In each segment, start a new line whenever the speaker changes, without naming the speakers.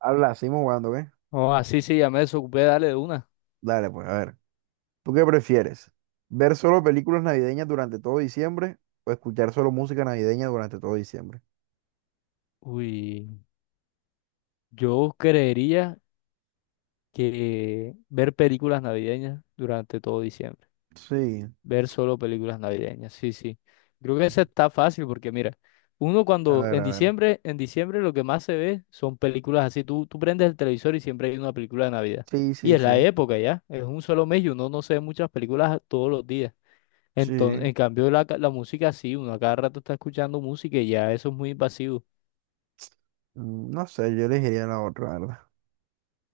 Habla, seguimos jugando, ¿qué?
Oh, así sí, sí, ya me desocupé, dale de una.
Dale, pues, a ver. ¿Tú qué prefieres? ¿Ver solo películas navideñas durante todo diciembre o escuchar solo música navideña durante todo diciembre?
Uy, yo creería que ver películas navideñas durante todo diciembre.
Sí,
Ver solo películas navideñas, sí, sí. Creo que esa está fácil porque mira, uno
a
cuando
ver, a ver.
en diciembre lo que más se ve son películas así. Tú prendes el televisor y siempre hay una película de Navidad.
Sí,
Y
sí,
es la
sí.
época ya, es un solo mes y uno no se ve muchas películas todos los días. Entonces,
Sí.
en cambio la música sí, uno a cada rato está escuchando música y ya eso es muy invasivo.
No sé, yo elegiría la otra, la ¿verdad?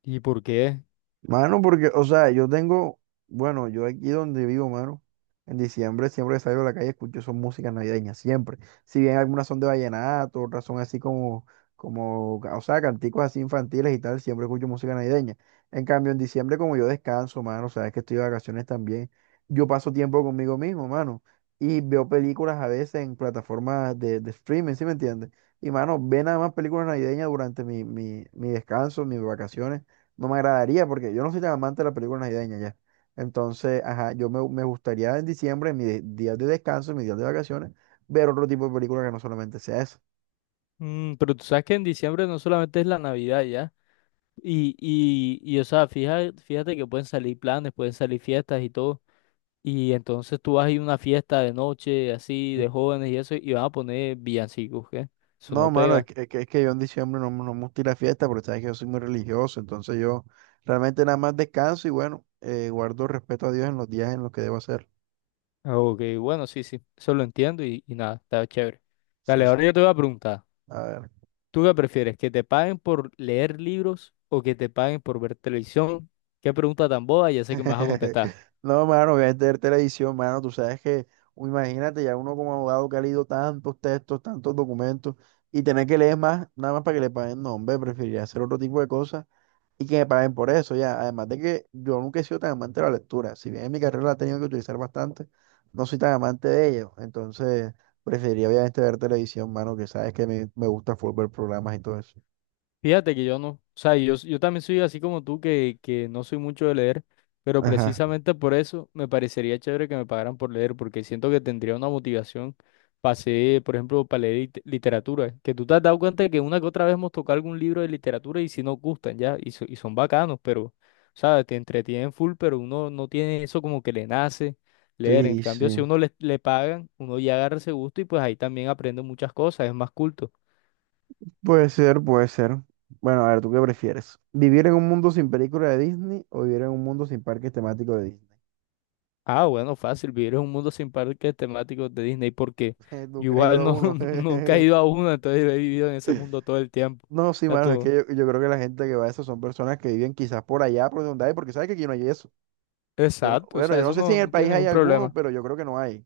¿Y por qué?
Mano, porque, o sea, yo tengo, bueno, yo aquí donde vivo, mano, en diciembre siempre que salgo a la calle escucho son músicas navideñas, siempre. Si bien algunas son de vallenato, otras son así como, o sea, canticos así infantiles y tal, siempre escucho música navideña. En cambio, en diciembre como yo descanso, mano, o sea, es que estoy de vacaciones también, yo paso tiempo conmigo mismo, mano, y veo películas a veces en plataformas de streaming, ¿sí me entiendes? Y, mano, ve nada más películas navideñas durante mi descanso, mis vacaciones no me agradaría porque yo no soy tan amante de las películas navideñas ya. Entonces, ajá, yo me gustaría en diciembre, en mis días de descanso, en mis días de vacaciones, ver otro tipo de película que no solamente sea eso.
Mm, pero tú sabes que en diciembre no solamente es la Navidad ya. Y o sea, fíjate que pueden salir planes, pueden salir fiestas y todo. Y entonces tú vas a ir a una fiesta de noche, así, de jóvenes y eso, y van a poner villancicos, ¿qué? Eso
No,
no
mano, es
pega.
que, es que, es que yo en diciembre no, no me gusta ir a fiesta porque sabes que yo soy muy religioso, entonces yo realmente nada más descanso y bueno, guardo respeto a Dios en los días en los que debo hacer.
Ah, ok, bueno, sí, sí, eso lo entiendo y nada, está chévere. Dale,
Sí,
ahora
sí.
yo te voy a preguntar,
A ver.
¿tú qué prefieres? ¿Que te paguen por leer libros o que te paguen por ver televisión? Qué pregunta tan boba, ya sé que me vas a contestar.
No, mano, obviamente ver televisión, mano. Tú sabes que, imagínate, ya uno como abogado que ha leído tantos textos, tantos documentos, y tener que leer más, nada más para que le paguen. No, hombre, preferiría hacer otro tipo de cosas y que me paguen por eso, ya. Además de que yo nunca he sido tan amante de la lectura. Si bien en mi carrera la he tenido que utilizar bastante, no soy tan amante de ello. Entonces, preferiría obviamente ver televisión, mano, que sabes que me gusta full ver programas y todo eso.
Fíjate que yo no, o sea, yo también soy así como tú, que no soy mucho de leer, pero
Ajá.
precisamente por eso me parecería chévere que me pagaran por leer, porque siento que tendría una motivación. Para hacer, por ejemplo, para leer literatura, que tú te has dado cuenta de que una que otra vez hemos tocado algún libro de literatura y si nos gustan ya, y, y son bacanos, pero, ¿sabes? Te entretienen full, pero uno no tiene eso como que le nace leer. En
Sí,
cambio, si
sí.
uno le pagan, uno ya agarra ese gusto y pues ahí también aprende muchas cosas, es más culto.
Puede ser, puede ser. Bueno, a ver, ¿tú qué prefieres? ¿Vivir en un mundo sin película de Disney o vivir en un mundo sin parques temáticos de Disney?
Ah, bueno, fácil, vivir en un mundo sin parques temáticos de Disney, porque yo
Nunca he ido
igual
a
no,
uno.
nunca he ido a uno, entonces he vivido en ese mundo todo el tiempo.
No, sí,
Ya
mano, es que
tú.
yo creo que la gente que va a eso son personas que viven quizás por allá, por donde hay, porque sabes que aquí no hay eso. Yo no,
Exacto, o
bueno,
sea,
yo no
eso
sé si
no,
en el
no tiene
país hay
ningún
alguno,
problema.
pero yo creo que no hay.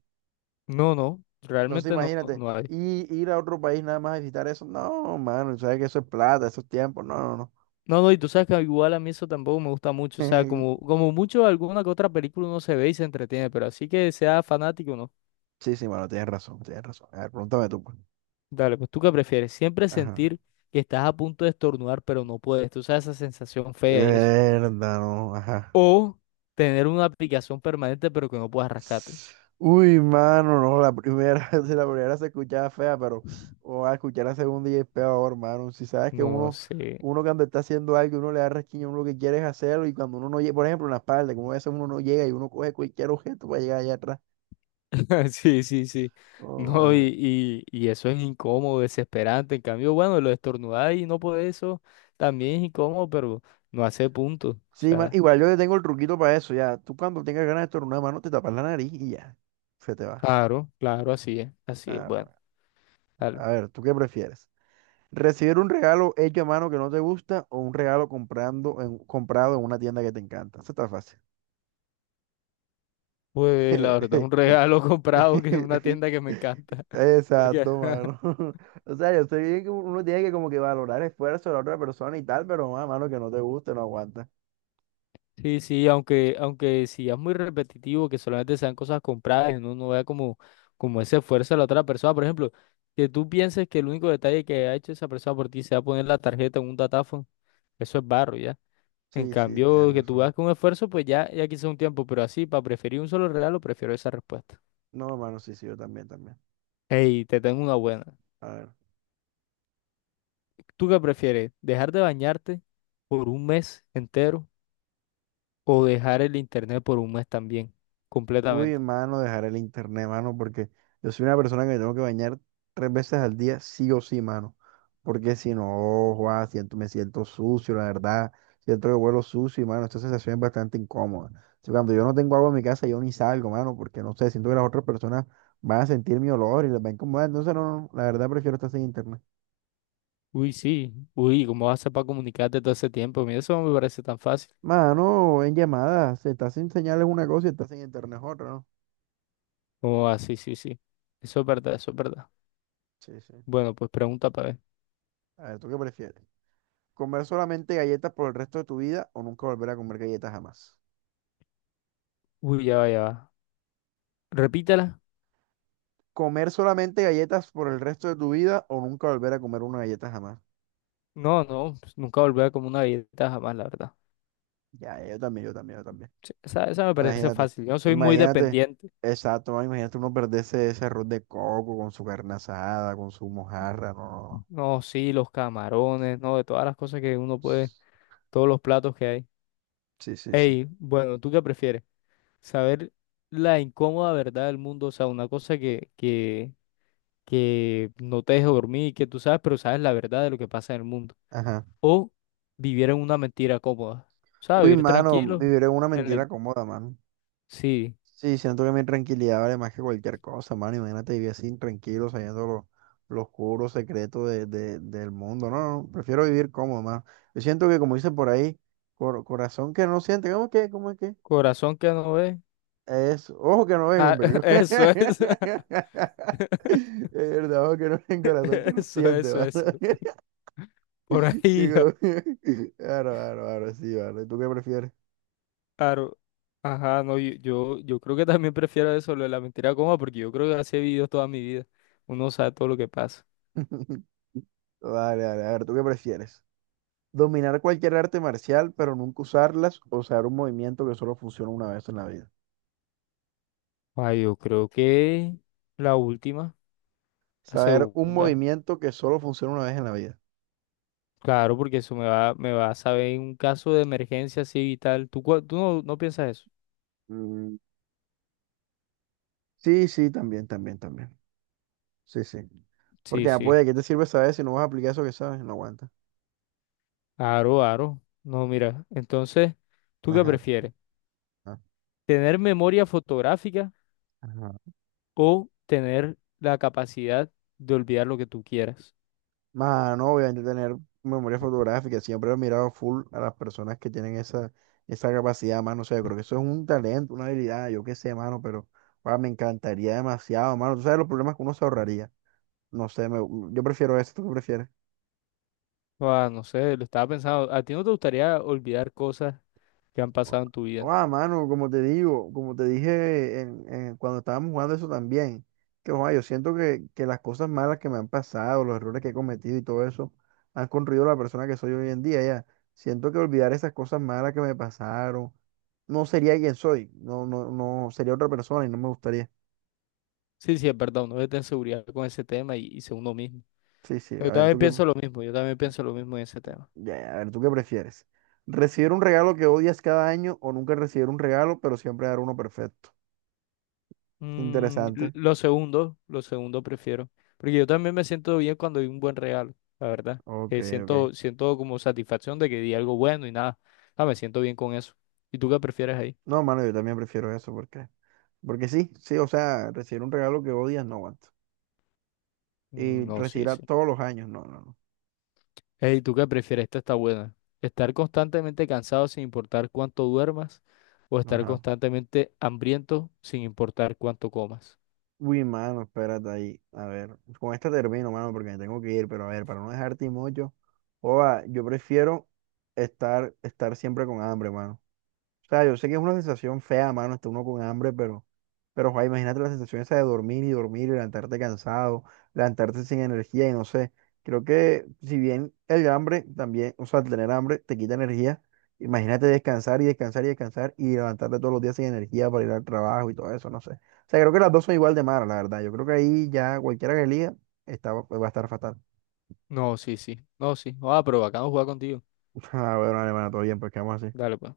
No, no,
Entonces,
realmente no,
imagínate,
no hay.
y ir a otro país nada más a visitar eso. No, mano, sabes que eso es plata, esos tiempos. No, no,
No, no, y tú sabes que igual a mí eso tampoco me gusta mucho, o sea,
no.
como, como mucho alguna que otra película uno se ve y se entretiene, pero así que sea fanático, no.
Sí, sí, mano, tienes razón, tienes razón. A ver, pregúntame tú, pues.
Dale, pues tú qué prefieres, siempre
Ajá.
sentir que estás a punto de estornudar, pero no puedes, tú sabes esa sensación fea y eso.
Mierda, no, ajá.
O tener una aplicación permanente pero que no puedas rescate.
Uy, mano, no, la primera, si la primera se escuchaba fea, pero o a escuchar la segunda y es peor, hermano. Si sabes que
No
uno,
sé.
uno cuando está haciendo algo, uno le da resquiño, uno lo que quiere es hacerlo, y cuando uno no llega, por ejemplo, en la espalda, como a veces uno no llega y uno coge cualquier objeto para llegar allá atrás.
Sí, sí, sí.
Oh,
No, y,
eh,
y, y eso es incómodo, desesperante. En cambio, bueno, lo de estornudar y no poder eso también es incómodo, pero no hace punto. O
sí, man,
sea,
igual yo le tengo el truquito para eso, ya. Tú cuando tengas ganas de estornudar, mano, te tapas la nariz y ya, se te va.
claro, claro, así es. Así es.
Ah,
Bueno,
no,
dale.
a ver, ¿tú qué prefieres? Recibir un regalo hecho a mano que no te gusta o un regalo comprado en una tienda que te encanta. Eso está fácil.
Pues la verdad, un regalo comprado que en una tienda que me encanta. Porque
Exacto, mano. O sea, yo estoy bien que uno tiene que como que valorar esfuerzo de la otra persona y tal, pero mano, que no te guste, no aguanta.
sí, sí, aunque, aunque si es muy repetitivo, que solamente sean cosas compradas y uno no vea como, como ese esfuerzo de la otra persona. Por ejemplo, que tú pienses que el único detalle que ha hecho esa persona por ti sea poner la tarjeta en un datáfono, eso es barro, ¿ya? En
Sí, sí, tienes
cambio, que tú veas
razón.
con esfuerzo, pues ya, ya quizá un tiempo, pero así, para preferir un solo regalo, prefiero esa respuesta.
No, mano, sí, sí, yo también, también.
Hey, te tengo una buena.
A ver.
¿Tú qué prefieres? ¿Dejar de bañarte por un mes entero o dejar el internet por un mes también,
Uy,
completamente?
mano, dejar el internet, mano, porque yo soy una persona que me tengo que bañar tres veces al día, sí o sí, mano. Porque si no, Juan, siento, me siento sucio, la verdad. Siento que vuelo sucio y, mano, esta sensación es bastante incómoda. O sea, cuando yo no tengo agua en mi casa, yo ni salgo, mano, porque no sé, siento que las otras personas van a sentir mi olor y les va a incomodar. Entonces, no, no, la verdad prefiero estar sin internet.
Uy, sí. Uy, ¿cómo vas a para comunicarte todo ese tiempo? Mira, eso no me parece tan fácil.
Mano, en llamadas, si estás sin señales una cosa y estás sin internet es otra, ¿no?
Oh, ah, sí, sí, sí. Eso es verdad, eso es verdad.
Sí, sí.
Bueno, pues pregunta para ver.
A ver, ¿tú qué prefieres? ¿Comer solamente galletas por el resto de tu vida o nunca volver a comer galletas jamás?
Uy, ya va, ya va. Repítala.
¿Comer solamente galletas por el resto de tu vida o nunca volver a comer una galleta jamás?
No, no, pues nunca volver como una dieta jamás, la verdad.
Ya, ya, yo también, yo también, yo también.
Sí, esa me parece
Imagínate,
fácil. Yo soy muy
imagínate,
dependiente.
exacto, man, imagínate uno perderse ese arroz de coco con su carne asada, con su mojarra, no, no, no.
No, sí, los camarones, no, de todas las cosas que uno puede, todos los platos que hay.
Sí, sí, sí.
Ey, bueno, ¿tú qué prefieres? Saber la incómoda verdad del mundo, o sea, una cosa que no te deje dormir, que tú sabes, pero sabes la verdad de lo que pasa en el mundo.
Ajá.
O vivir en una mentira cómoda. ¿Sabes?
Uy,
Vivir
mano,
tranquilo.
vivir en una
en la-
mentira cómoda, mano.
Sí,
Sí, siento que mi tranquilidad vale más que cualquier cosa, mano. Imagínate vivir así tranquilo, sabiendo lo, los oscuro, secretos del mundo. No, no, prefiero vivir cómodo, mano. Yo siento que, como dice por ahí, corazón que no siente, ¿cómo es que? ¿Cómo es que?
corazón que no ve.
Es ojo que no ven,
Ah,
hombre.
eso es.
Es verdad, ojo que no ven, corazón que no
Eso,
siente,
eso,
mano.
eso. Por ahí,
Digo, claro, claro, claro, sí, vale. ¿Tú qué prefieres?
claro. Ajá, no, yo creo que también prefiero eso, lo de la mentira cómoda, porque yo creo que así he vivido toda mi vida. Uno sabe todo lo que pasa.
Vale, vale, a ver, ¿tú qué prefieres? Dominar cualquier arte marcial, pero nunca usarlas, o saber un movimiento que solo funciona una vez en la vida.
Ah, yo creo que la última, la
Saber un
segunda.
movimiento que solo funciona una vez en la vida.
Claro, porque eso me va a saber en un caso de emergencia así vital. Tú, tú no, ¿no piensas eso?
Mm, Sí, sí, también, también, también. Sí, sí. Porque
Sí,
ya
sí.
puede, ¿qué te sirve saber si no vas a aplicar eso que sabes? No aguanta.
Aro, aro. No, mira. Entonces, ¿tú qué
Ajá.
prefieres?
Ajá.
¿Tener memoria fotográfica
Ajá.
o tener la capacidad de olvidar lo que tú quieras?
Mano, obviamente tener memoria fotográfica. Siempre he mirado full a las personas que tienen esa, esa capacidad, mano. O sea, yo creo que eso es un talento, una habilidad, yo qué sé, mano, pero ah, me encantaría demasiado, mano. Tú sabes los problemas que uno se ahorraría. No sé, yo prefiero eso, ¿tú qué prefieres?
Ah, no sé, lo estaba pensando. ¿A ti no te gustaría olvidar cosas que han pasado en tu vida?
Ah, mano, como te digo, como te dije cuando estábamos jugando eso también, que joa, yo siento que las cosas malas que me han pasado, los errores que he cometido y todo eso, han construido la persona que soy hoy en día, ya. Siento que olvidar esas cosas malas que me pasaron, no sería quien soy, no, no, no, sería otra persona y no me gustaría.
Sí, sí, es verdad. Uno debe tener seguridad con ese tema y ser uno mismo.
Sí, sí, a
Yo
ver,
también
¿tú qué,
pienso lo mismo. Yo también pienso lo mismo en ese tema.
ya, a ver, ¿tú qué prefieres? ¿Recibir un regalo que odias cada año o nunca recibir un regalo, pero siempre dar uno perfecto?
Mm,
Interesante.
lo segundo prefiero. Porque yo también me siento bien cuando hay un buen regalo, la verdad.
Ok, ok.
Siento, siento como satisfacción de que di algo bueno y nada. Ah, me siento bien con eso. ¿Y tú qué prefieres ahí?
No, mano, yo también prefiero eso porque, porque sí, sí, o sea, recibir un regalo que odias no aguanto. Y
Mm, no, sí,
recibirá
sí.
todos los años, no, no,
Ey, ¿tú qué prefieres? Esta está buena. ¿Estar constantemente cansado sin importar cuánto duermas? ¿O
no.
estar
Ajá.
constantemente hambriento sin importar cuánto comas?
Uy, mano, espérate ahí. A ver, con esta termino, mano, porque me tengo que ir, pero a ver, para no dejarte mucho, oa, yo prefiero estar siempre con hambre, mano. O sea, yo sé que es una sensación fea, mano, está uno con hambre, pero, joder, imagínate la sensación esa de dormir y dormir y levantarte cansado, levantarte sin energía y no sé. Creo que si bien el hambre también, o sea, el tener hambre te quita energía, imagínate descansar y descansar y descansar y levantarte todos los días sin energía para ir al trabajo y todo eso, no sé. O sea, creo que las dos son igual de malas, la verdad. Yo creo que ahí ya cualquiera que elija está, va a estar fatal.
No, sí, sí. No, sí. Ah, pero bacano jugar contigo.
Ah, bueno, hermano, todo bien, pues quedamos así.
Dale, pues.